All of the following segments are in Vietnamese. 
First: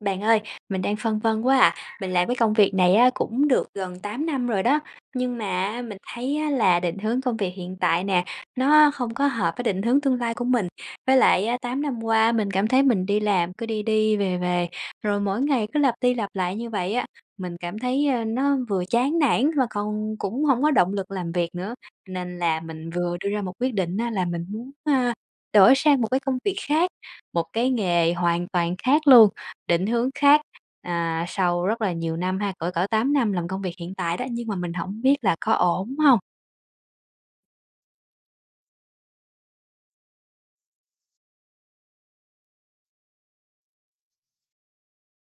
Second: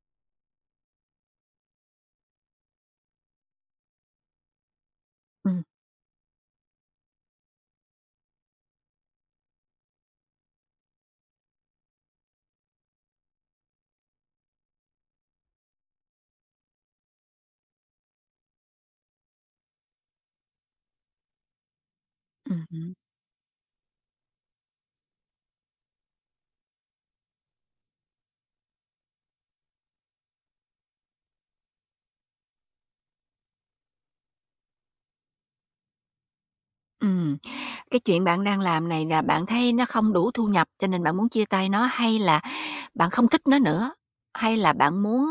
Bạn ơi, mình đang phân vân quá à. Mình làm cái công việc này á, cũng được gần 8 năm rồi đó. Nhưng Ừm, mà mình thấy á, là định hướng công việc hiện tại nè, nó không có hợp với định hướng tương lai của mình. Với lại á, 8 năm qua mình cảm thấy mình đi làm cứ đi đi về về, rồi mỗi ngày cứ lặp đi lặp lại như vậy á. Mình cảm thấy nó vừa chán nản mà còn cũng không có động lực làm việc nữa. Nên là mình hứm, vừa đưa ra một quyết định á, là mình muốn đổi sang một cái công việc khác, một cái nghề hoàn toàn khác luôn. Định hướng khác, sau rất là nhiều năm ha, cỡ cỡ 8 năm làm công việc hiện tại đó, nhưng mà mình hổng biết là có ổn hông? ừm. Cái chuyện bạn đang làm này là bạn thấy nó không đủ thu nhập cho nên bạn muốn chia tay nó, hay là bạn không thích nó nữa? Hay là bạn muốn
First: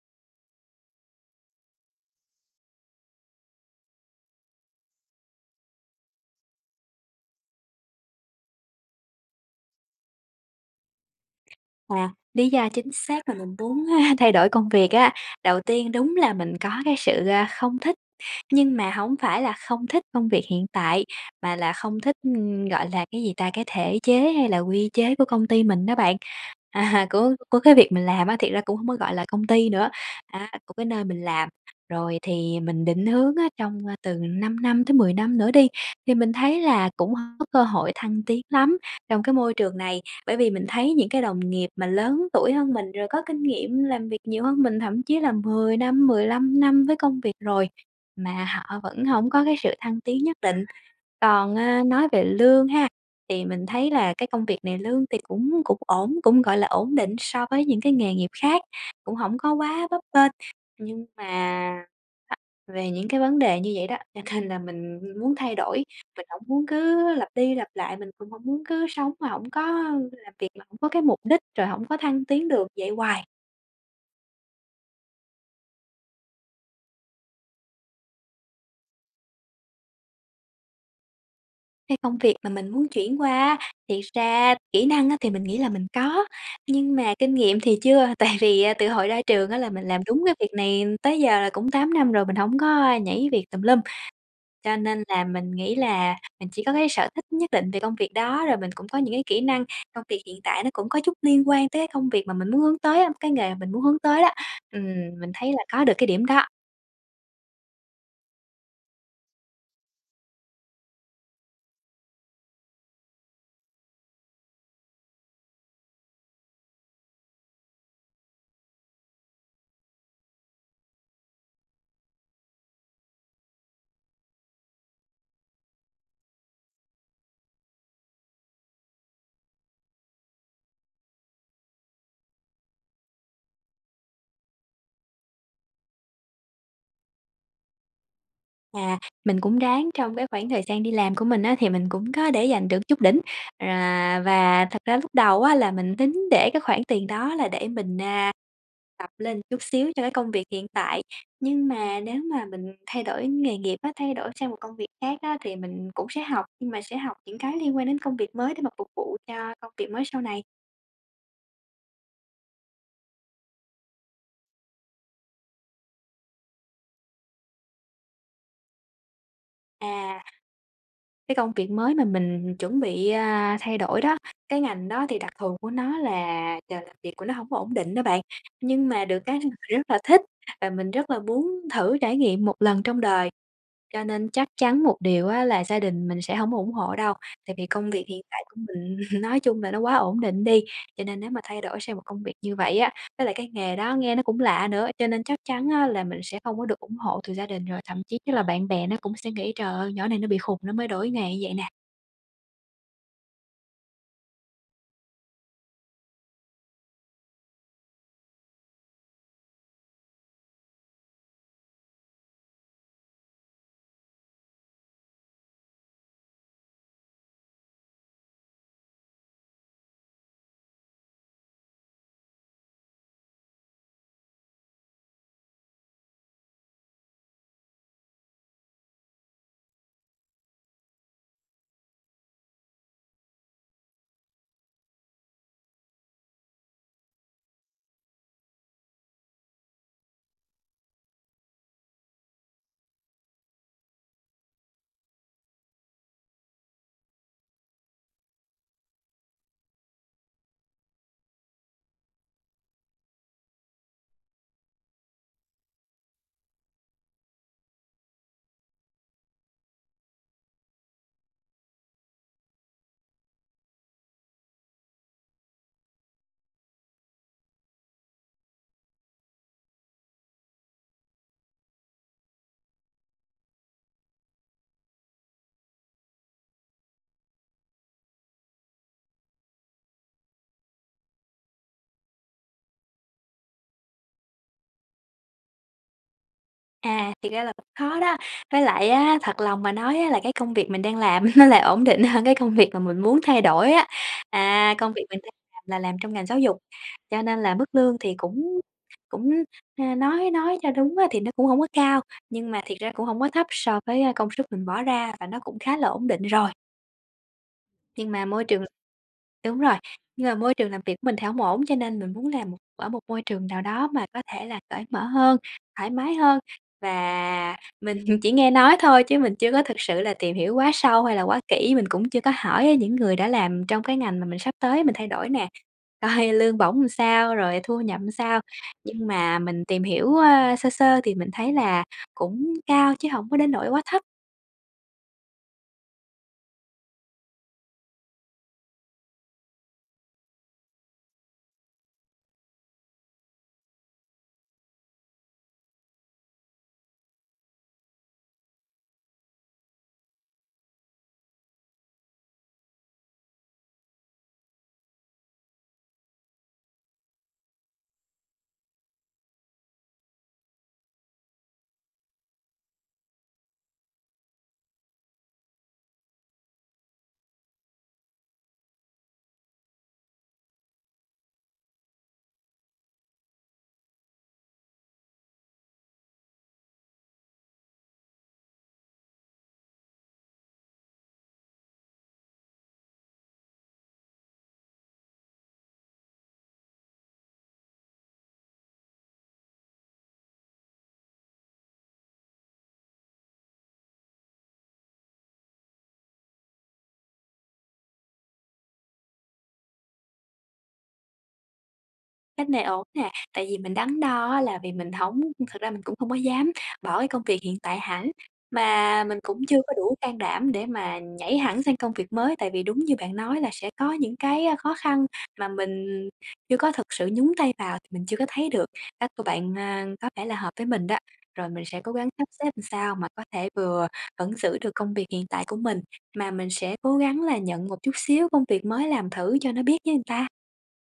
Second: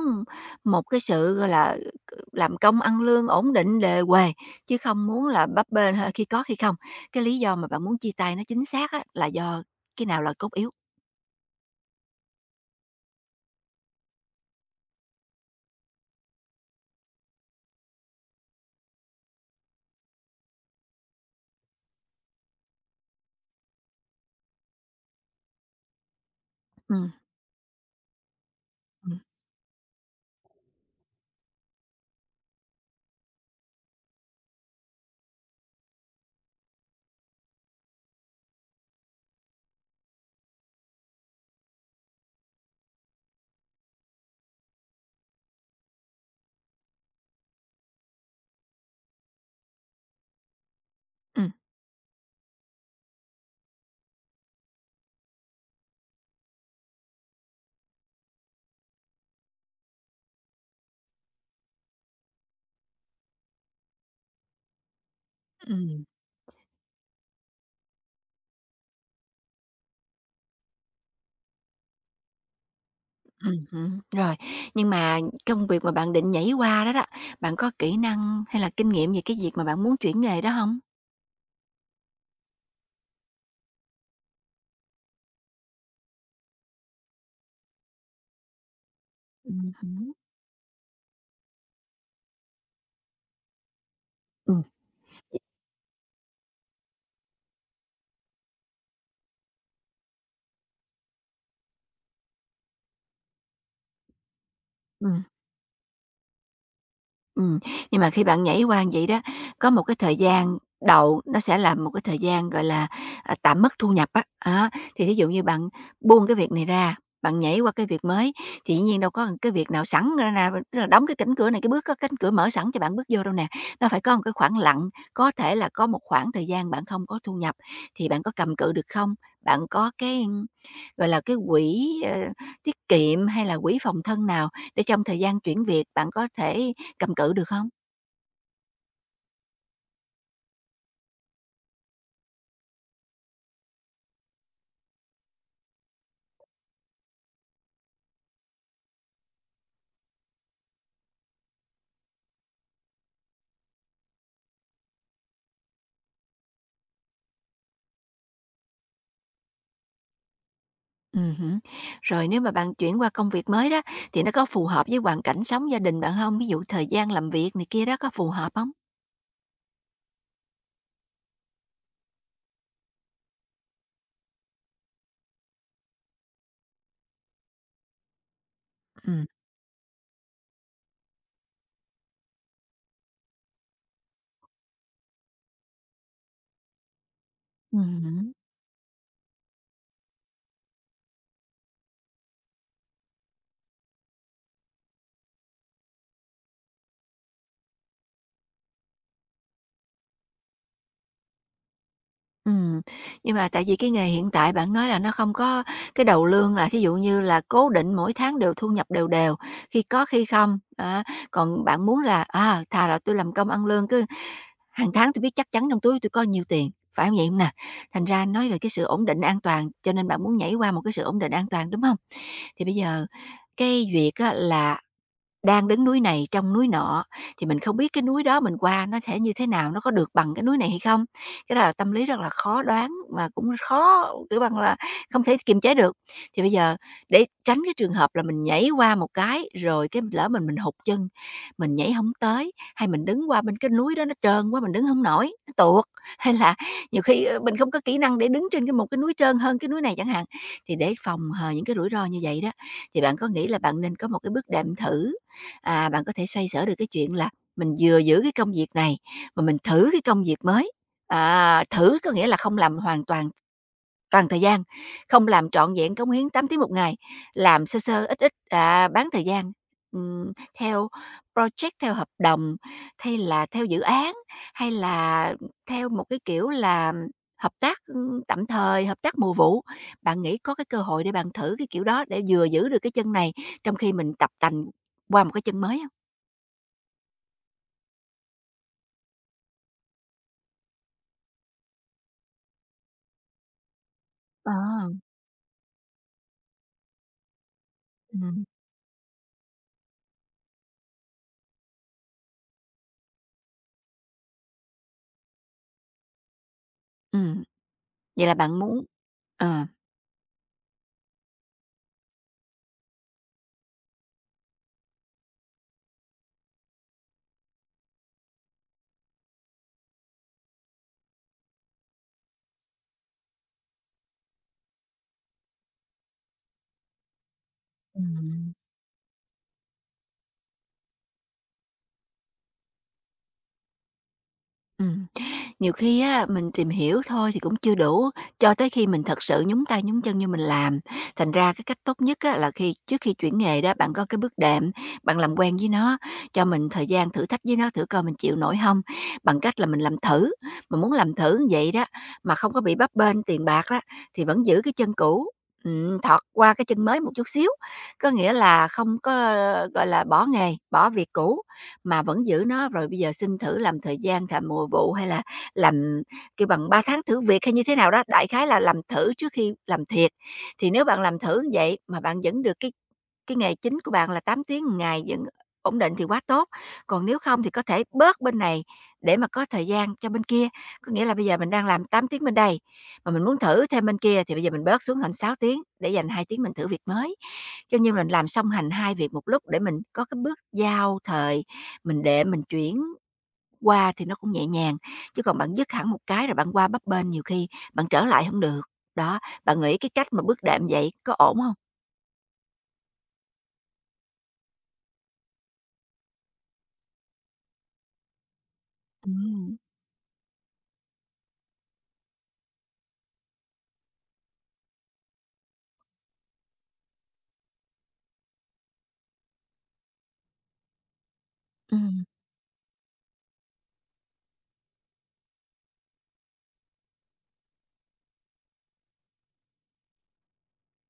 một cái sự, gọi là, làm công ăn lương ổn định đề huề, chứ không muốn là bấp bênh khi có khi không? Cái lý do mà bạn muốn chia tay nó chính xác á, là do cái nào là cốt yếu? Và lý do chính xác là mình muốn, thay đổi công việc á, đầu tiên đúng là mình có cái sự, không thích. Nhưng mà hổng phải là không thích công việc hiện tại, mà là không thích, gọi là, cái gì ta, cái thể chế hay là quy chế của công ty mình đó bạn. À, Ừm, của cái việc mình làm á, thiệt ra cũng hông có gọi ừm, là công ty nữa, á, của cái nơi mình làm. Rồi thì mình định hướng á, trong, từ 5 năm tới 10 năm nữa đi, thì mình thấy là cũng hông có cơ hội thăng tiến lắm trong cái môi trường này. Bởi vì mình thấy những cái đồng nghiệp mà lớn tuổi hơn mình, rồi có kinh nghiệm làm việc nhiều hơn mình, thậm chí là 10 năm, 15 năm với công việc rồi. Mà họ vẫn không có cái sự thăng tiến nhất định. ừm, Còn, nói về lương ha, thì mình thấy là cái công việc này lương thì cũng cũng ổn, cũng, gọi là, ổn định so với những cái nghề nghiệp khác, cũng không có quá bấp bênh. Nhưng mà á, về những cái vấn đề như vậy đó, cho nên là mình muốn thay đổi, ừm, mình không muốn cứ lặp đi lặp lại, mình cũng không muốn cứ sống mà không có làm việc mà không có cái mục đích, rồi không có thăng tiến được vậy hoài. Hứm, rồi. Nhưng mà công việc mà bạn định nhảy qua đó đó, bạn có kỹ năng hay là kinh nghiệm về cái việc mà bạn muốn chuyển nghề đó hông? Cái công việc mà mình muốn chuyển qua á, thiệt ra kỹ năng á thì mình nghĩ là mình có, nhưng mà kinh nghiệm thì chưa. Tại vì, từ hồi ra trường á là mình làm Hứm. đúng cái việc này tới giờ là cũng 8 năm rồi, mình không có, nhảy việc tùm lum, Ừm, cho nên là mình nghĩ là mình chỉ có cái sở thích nhất định về công việc đó, rồi mình cũng có những cái kỹ năng. Công việc hiện tại nó cũng có chút liên quan tới cái công việc mà mình muốn hướng tới á, cái nghề mà mình muốn hướng tới đó. Ừm, ừm, mình thấy là có được cái điểm đó. ừm. Nhưng mà khi bạn nhảy qua vậy đó, có một cái thời gian đầu nó sẽ là một cái thời gian, gọi là, à, tạm mất thu nhập á, thì thí dụ như bạn buông cái việc này ra, bạn nhảy qua cái việc mới thì dĩ nhiên đâu có cái việc nào sẵn ra ra tức là đóng cái cánh cửa này, cái bước có cánh cửa mở sẵn cho bạn bước vô đâu nè. Nó phải có một cái khoảng lặng, có thể là có một khoảng thời gian bạn không có thu nhập thì bạn có cầm cự được không? Bạn có cái, gọi là, cái quỹ, tiết kiệm hay là quỹ phòng thân nào để trong thời gian chuyển việc bạn có thể cầm cự được không? À, mình cũng ráng trong cái khoảng thời gian đi làm của mình á, thì mình cũng có để dành được chút đỉnh. À, và thật ra lúc đầu á, là mình tính để cái khoản tiền đó là để mình, tập lên chút xíu cho cái công việc hiện tại. Nhưng mà nếu mà mình thay đổi nghề nghiệp á, thay đổi sang một công việc khác á, thì mình cũng sẽ học, nhưng mà sẽ học những cái liên quan đến công việc mới để mà phục vụ cho công việc mới sau này. Hứm. Rồi nếu mà bạn chuyển qua công việc mới đó, thì nó có phù hợp với hoàn cảnh sống gia đình bạn không? Ví dụ thời gian làm việc này kia đó, có phù hợp không? À. Cái công việc mới mà mình chuẩn bị, thay đổi đó, cái ngành đó thì đặc thù của nó là giờ làm việc của nó không có ổn định đó bạn. Nhưng mà được Ừm. cái mình rất là thích và mình rất là muốn thử trải nghiệm một lần trong đời. Cho nên chắc chắn một điều á là gia đình mình sẽ hổng ủng hộ đâu, tại vì công việc hiện Hứm. tại của mình nói chung là nó quá ổn định đi, cho nên nếu mà thay đổi sang một công việc như vậy á, với lại cái nghề đó nghe nó cũng lạ nữa, cho nên chắc chắn á là mình sẽ không có được ủng hộ từ gia đình, rồi thậm chí là bạn bè nó cũng sẽ nghĩ "Trời ơi, nhỏ này nó bị khùng nó mới đổi nghề như vậy nè." Ừm, nhưng mà tại vì cái nghề hiện tại bạn nói là nó không có cái đầu lương là thí dụ như là cố định mỗi tháng đều thu nhập đều đều, khi có khi không, á. Còn bạn muốn là, à, thà là tôi làm công ăn lương cứ hàng tháng tôi biết chắc chắn trong túi tôi có nhiều tiền, phải không vậy không nè? Thành ra nói về cái sự ổn định an toàn, cho nên bạn muốn nhảy qua một cái sự ổn định an toàn, đúng không? Thì bây giờ cái việc á là đang đứng núi này trong núi nọ, thì mình không biết cái núi đó mình qua nó sẽ như thế nào, nó có được bằng cái núi này hay không? Cái đó là tâm lý rất là khó đoán mà cũng khó, kiểu bằng là, không thể kiềm chế được. Thì bây giờ để tránh cái trường hợp là mình nhảy qua một cái, rồi cái lỡ mình hụt chân, mình nhảy không tới, hay mình đứng qua bên cái núi đó nó trơn quá mình đứng không nổi, nó tuột, hay là nhiều khi, ơ, mình không có kỹ năng để đứng trên một cái núi trơn hơn cái núi này chẳng hạn. Thì để phòng hờ những cái rủi ro như vậy đó, thì bạn có nghĩ là bạn nên có một cái bước đệm thử à, bạn có thể xoay sở được cái chuyện là mình vừa giữ cái công việc này mà mình thử cái công việc mới. À, thử có nghĩa là không làm hoàn toàn toàn thời gian, không làm trọn vẹn cống hiến 8 tiếng một ngày, làm sơ sơ ít ít à, bán thời gian ừm, theo project theo hợp đồng hay là theo dự án hay là theo một cái kiểu là hợp tác tạm thời hợp tác mùa vụ bạn nghĩ có cái cơ hội để bạn thử cái kiểu đó để vừa giữ được cái chân này trong khi mình tập tành qua một cái chân mới. À, thiệt ra là cũng khó đó. Với lại á, thật lòng mà nói á, là cái công việc mình đang làm nó lại ổn định hơn cái công việc mà mình muốn thay đổi á. Ờ, À, công việc mình đang làm là làm trong ngành giáo dục, cho nên là mức lương thì ừm, cũng cũng, nói cho đúng á, thì nó cũng không có cao, nhưng mà thiệt ra cũng không có thấp so với, công sức mình bỏ ra và nó cũng khá là ổn định rồi. ừm, Nhưng mà vậy là môi bạn trường muốn Đúng ờ, rồi, nhưng mà môi trường làm việc của mình thì hổng ổn, cho nên mình muốn làm một ở một môi trường nào đó mà có thể là cởi mở hơn, thoải mái hơn và mình chỉ nghe nói thôi chứ mình chưa có thực sự là tìm hiểu quá sâu hay là quá kỹ, mình cũng chưa có hỏi những người đã làm trong cái ngành mà mình sắp tới mình thay đổi nè, coi lương bổng làm sao, rồi thu nhập làm sao. ừm. Nhưng mà mình tìm hiểu, sơ sơ thì mình thấy là cũng cao chứ hổng có đến nỗi quá thấp. Ừm, Nhiều khi á, mình tìm hiểu thôi thì cũng chưa đủ, cho tới khi mình thật sự nhúng tay nhúng chân như mình làm. Thành ra cái cách tốt nhất á, là khi trước khi chuyển nghề đó, bạn có cái bước đệm, bạn làm quen với nó, cho mình thời gian thử thách với nó, thử coi mình chịu nổi không bằng cách là mình làm thử. Mình muốn làm thử như vậy đó, mà không có bị bấp bênh tiền bạc đó, thì vẫn giữ cái chân cũ, thọt qua cái chân mới một chút xíu. Có nghĩa là không có, ờ, gọi là, bỏ nghề, bỏ việc cũ, mà vẫn giữ nó, rồi bây giờ xin thử làm thời gian thà mùa vụ hay là làm kêu bằng 3 tháng thử việc hay như thế nào đó, đại khái là làm thử trước khi làm thiệt. Thì nếu bạn làm thử như vậy mà bạn vẫn được cái nghề chính của bạn là 8 tiếng một ngày vẫn ổn định thì quá tốt, còn nếu không thì có thể bớt bên này để mà có thời gian cho bên kia. Có nghĩa là bây giờ mình đang làm 8 tiếng bên đây, mà mình muốn thử thêm bên kia thì bây giờ mình bớt xuống thành 6 tiếng để dành 2 tiếng mình thử việc mới. Cho như mình làm song hành hai việc một lúc để mình có cái bước giao thời, mình để mình chuyển qua thì nó cũng nhẹ nhàng, chứ còn bạn dứt hẳn một cái rồi bạn qua bấp bênh nhiều khi bạn trở lại không được. Đó, bạn nghĩ cái cách mà bước đệm vậy có ổn không? Cách này ổn nè, tại vì mình đắn đo á là vì mình hổng thật ra mình cũng không có dám bỏ cái công việc hiện tại hẳn, mà mình cũng chưa Ừm. có đủ can đảm để mà nhảy hẳn sang công việc mới. Tại vì đúng như bạn nói là sẽ có những cái, khó khăn mà mình chưa có thực sự nhúng tay vào thì mình chưa có thấy được. Cách của bạn, có vẻ là hợp với mình đó, rồi mình sẽ cố Ừm. gắng sắp xếp làm sao mà có thể vừa vẫn giữ được công việc hiện tại của mình, mà mình sẽ cố gắng là nhận một chút xíu công việc mới làm thử cho nó biết với người ta.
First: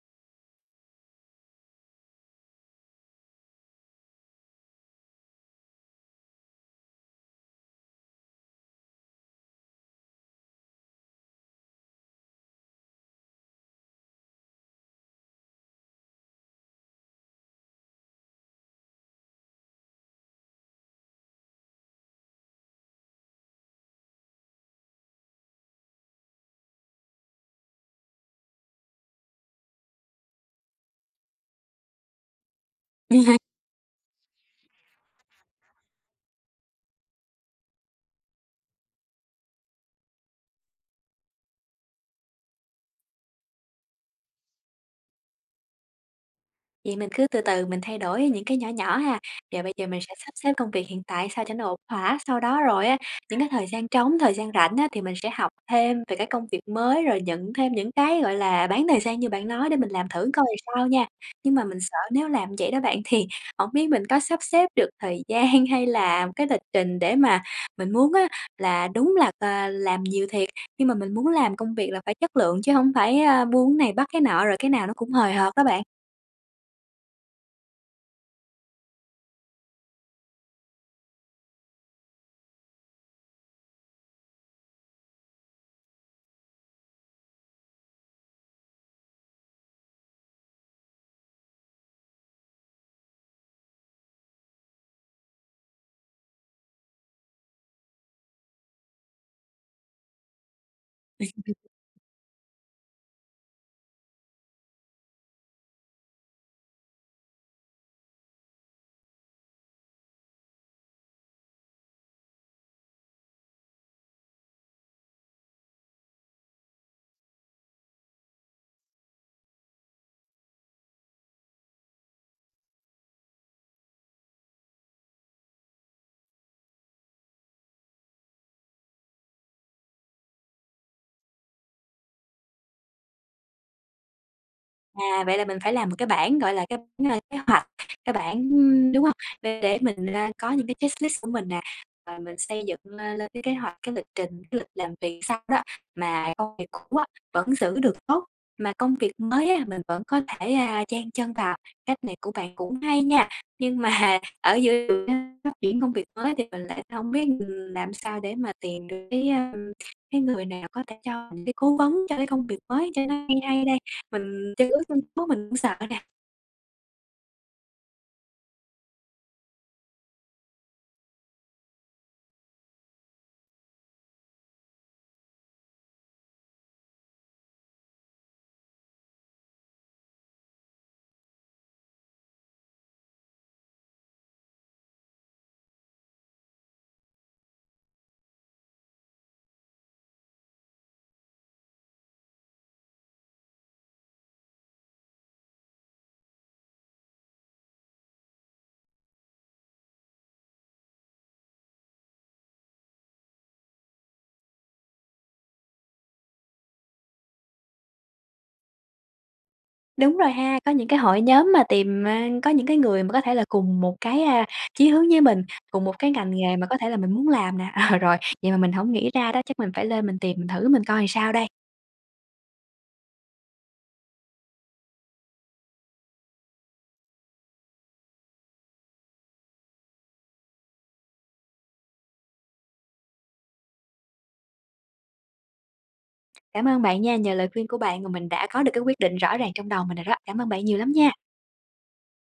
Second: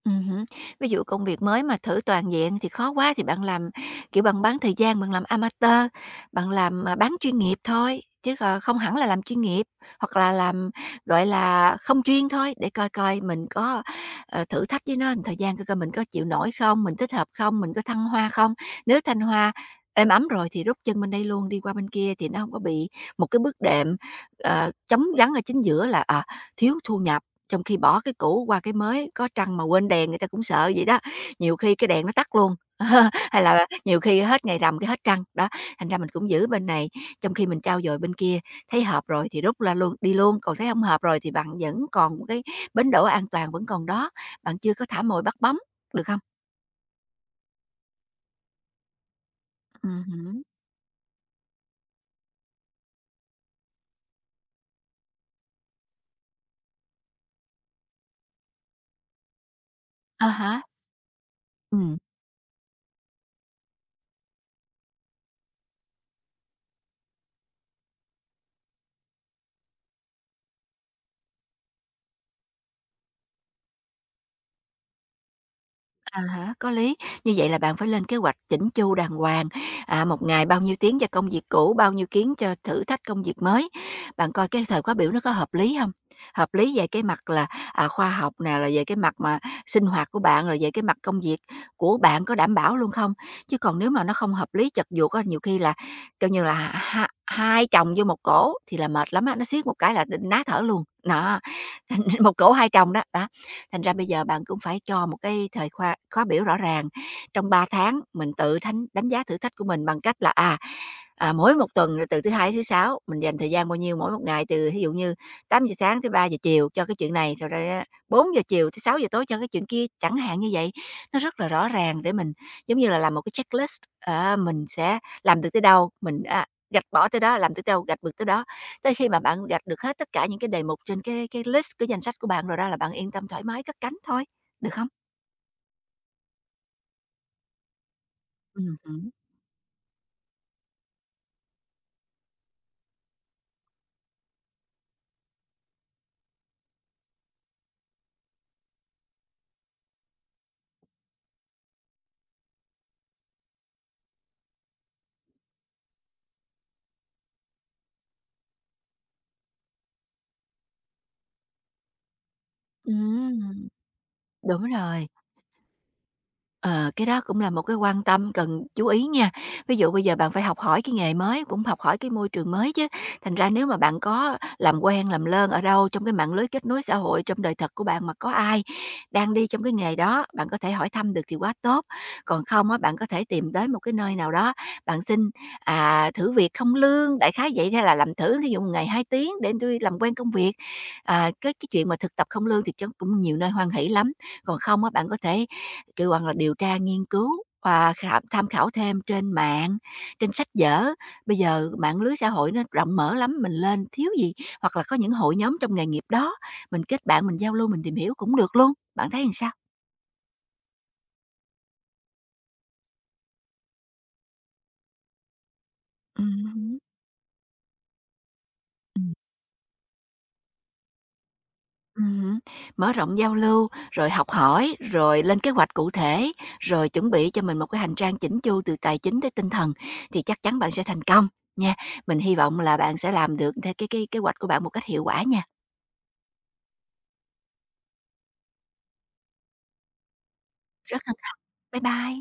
Ừm Ví dụ công việc mới mà thử toàn diện thì khó quá thì bạn làm, kiểu, bạn bán thời gian, bạn làm amateur, bạn làm, à, bán chuyên nghiệp thôi, chứ còn không hẳn là làm chuyên nghiệp, hoặc là làm, gọi là, không chuyên thôi, để coi coi mình có, thử thách với nó một thời gian coi coi mình có chịu nổi không, mình thích hợp không, mình có thăng hoa không. Nếu thăng hoa êm ấm rồi thì rút chân bên đây luôn, đi qua bên kia thì nó không có bị một cái bước đệm, trống vắng ở chính giữa là, à, thiếu thu nhập. Trong khi bỏ cái cũ qua cái mới, có trăng mà quên đèn người ta cũng sợ vậy đó, nhiều khi cái đèn nó tắt luôn, hay là nhiều khi hết ngày rằm cái hết trăng, đó, thành ra mình cũng giữ bên này, trong khi mình trao dồi bên kia, thấy hợp rồi thì rút ra luôn đi luôn, còn thấy không hợp rồi thì bạn vẫn còn một cái bến đỗ an toàn vẫn còn đó, bạn chưa có thả mồi bắt bóng, được không? Vậy mình cứ từ từ mình thay đổi những cái nhỏ nhỏ ha. Rồi bây giờ mình sẽ sắp Hứm. xếp công việc hiện tại sao cho nó ổn thỏa, sau đó rồi á, những cái thời gian trống, thời gian rảnh á, thì mình sẽ học thêm về cái công việc mới, rồi nhận thêm những cái, gọi là, bán thời gian như bạn nói để mình làm À thử coi há, làm sao nha. Nhưng mà mình sợ ừm. nếu làm vậy đó bạn thì không biết mình có sắp xếp được thời gian hay là cái lịch trình để mà mình muốn á, là đúng là, làm nhiều thiệt, nhưng mà mình muốn làm công việc là phải chất lượng chứ không phải, buôn này bắt cái nọ rồi cái nào nó cũng hời hợt đó bạn. À há, có lý. Như vậy là bạn phải lên kế hoạch chỉnh chu đàng hoàng, à, một ngày bao nhiêu tiếng cho công việc cũ, bao nhiêu tiếng cho thử thách công việc mới. Bạn coi cái thời khóa biểu nó có hợp lý không? Hợp lý về cái mặt là, à, khoa học nè, là về cái mặt mà sinh hoạt của bạn, rồi về cái mặt công việc của bạn có đảm bảo luôn không? Chứ còn nếu mà nó không hợp lý, chật vuột á, nhiều khi là, kêu như là, hai chồng vô một cổ thì là mệt lắm á, nó siết một cái là ná thở luôn. Đó, một cổ hai chồng đó, đó. Thành ra bây giờ bạn cũng phải cho một cái thời khóa khóa biểu rõ ràng. Trong 3 tháng mình tự thánh đánh giá thử thách của mình bằng cách là, à, à, mỗi một tuần là từ thứ Hai đến thứ Sáu, mình dành thời gian bao nhiêu mỗi một ngày, từ ví dụ như tám giờ sáng tới ba giờ chiều cho cái chuyện này, rồi ra bốn giờ chiều tới sáu giờ tối cho cái chuyện kia, chẳng hạn như vậy. Nó rất là rõ ràng để mình, giống như là, làm một cái checklist, à, mình sẽ làm được tới đâu, mình, a, gạch bỏ tới đó, làm tới đâu, gạch được tới đó. Tới khi mà bạn gạch được hết tất cả những cái đề mục trên cái list, cái danh sách của bạn rồi đó là bạn yên tâm thoải mái cất cánh thôi, được không? À, vậy là mình phải làm một cái bảng, gọi là, cái bảng, kế hoạch, cái bảng đúng Hứm. hông? Để mình, có những cái checklist của mình nè, rồi mình xây dựng, lên cái kế hoạch, cái lịch trình, cái lịch làm việc sau đó mà công việc cũ á vẫn giữ được tốt, mà công việc mới á mình vẫn có thể, chen chân vào. Cách này của bạn cũng hay nha, nhưng mà ở giữa đường á phát triển công việc mới thì mình lại hông biết, làm sao để mà tìm được cái người nào có thể cho mình cái cố vấn cho cái công việc mới cho nó hay hay Ừm, đây? Mình đúng chân ướt chân rồi. ráo mình cũng sợ nè. Ờ, cái đó cũng là một cái quan tâm cần chú ý nha. Ví dụ bây giờ bạn phải học hỏi cái nghề mới, cũng học hỏi cái môi trường mới chứ. Thành ra nếu mà bạn có làm quen, làm lơn ở đâu trong cái mạng lưới kết nối xã hội, trong đời thật của bạn mà có ai đang đi trong cái nghề đó, bạn có thể hỏi thăm được thì quá tốt. Còn không á, bạn có thể tìm tới một cái nơi nào đó, bạn xin à, thử việc không lương, đại khái vậy hay là làm thử, ví dụ một ngày 2 tiếng để tôi làm quen công việc. À, cái chuyện mà thực tập không lương thì chắc cũng nhiều nơi hoan hỷ lắm còn không á, bạn có thể, kiểu, hoặc là điều tra nghiên cứu và tham khảo thêm trên mạng, trên sách vở. Bây giờ mạng lưới xã hội nó rộng mở lắm, mình lên thiếu gì hoặc là có những hội nhóm trong nghề nghiệp đó, mình kết bạn, mình giao lưu, mình tìm hiểu cũng được luôn. Bạn thấy làm sao? Đúng rồi ha, có những cái hội nhóm mà tìm, có những cái người mà có thể là cùng một cái, chí hướng với mình, cùng một cái ngành nghề mà có Ừm. thể là mình muốn làm nè. Ờ, rồi, vậy mà mình hổng nghĩ ra đó, chắc mình phải lên mình tìm mình thử mình coi sao đây. Ừm Mở rộng giao lưu, rồi học hỏi, rồi lên kế hoạch cụ thể, rồi chuẩn bị cho mình một cái hành trang chỉnh chu từ tài chính tới tinh thần thì chắc chắn bạn sẽ thành công nha. Mình hy vọng là bạn sẽ làm được theo cái kế hoạch của bạn một cách hiệu quả nha. Cảm ơn bạn nha, nhờ lời khuyên của bạn mà mình đã có được cái quyết định rõ ràng trong đầu mình rồi đó. Cảm ơn bạn nhiều lắm Rất nha. hân hạnh. Bye bye.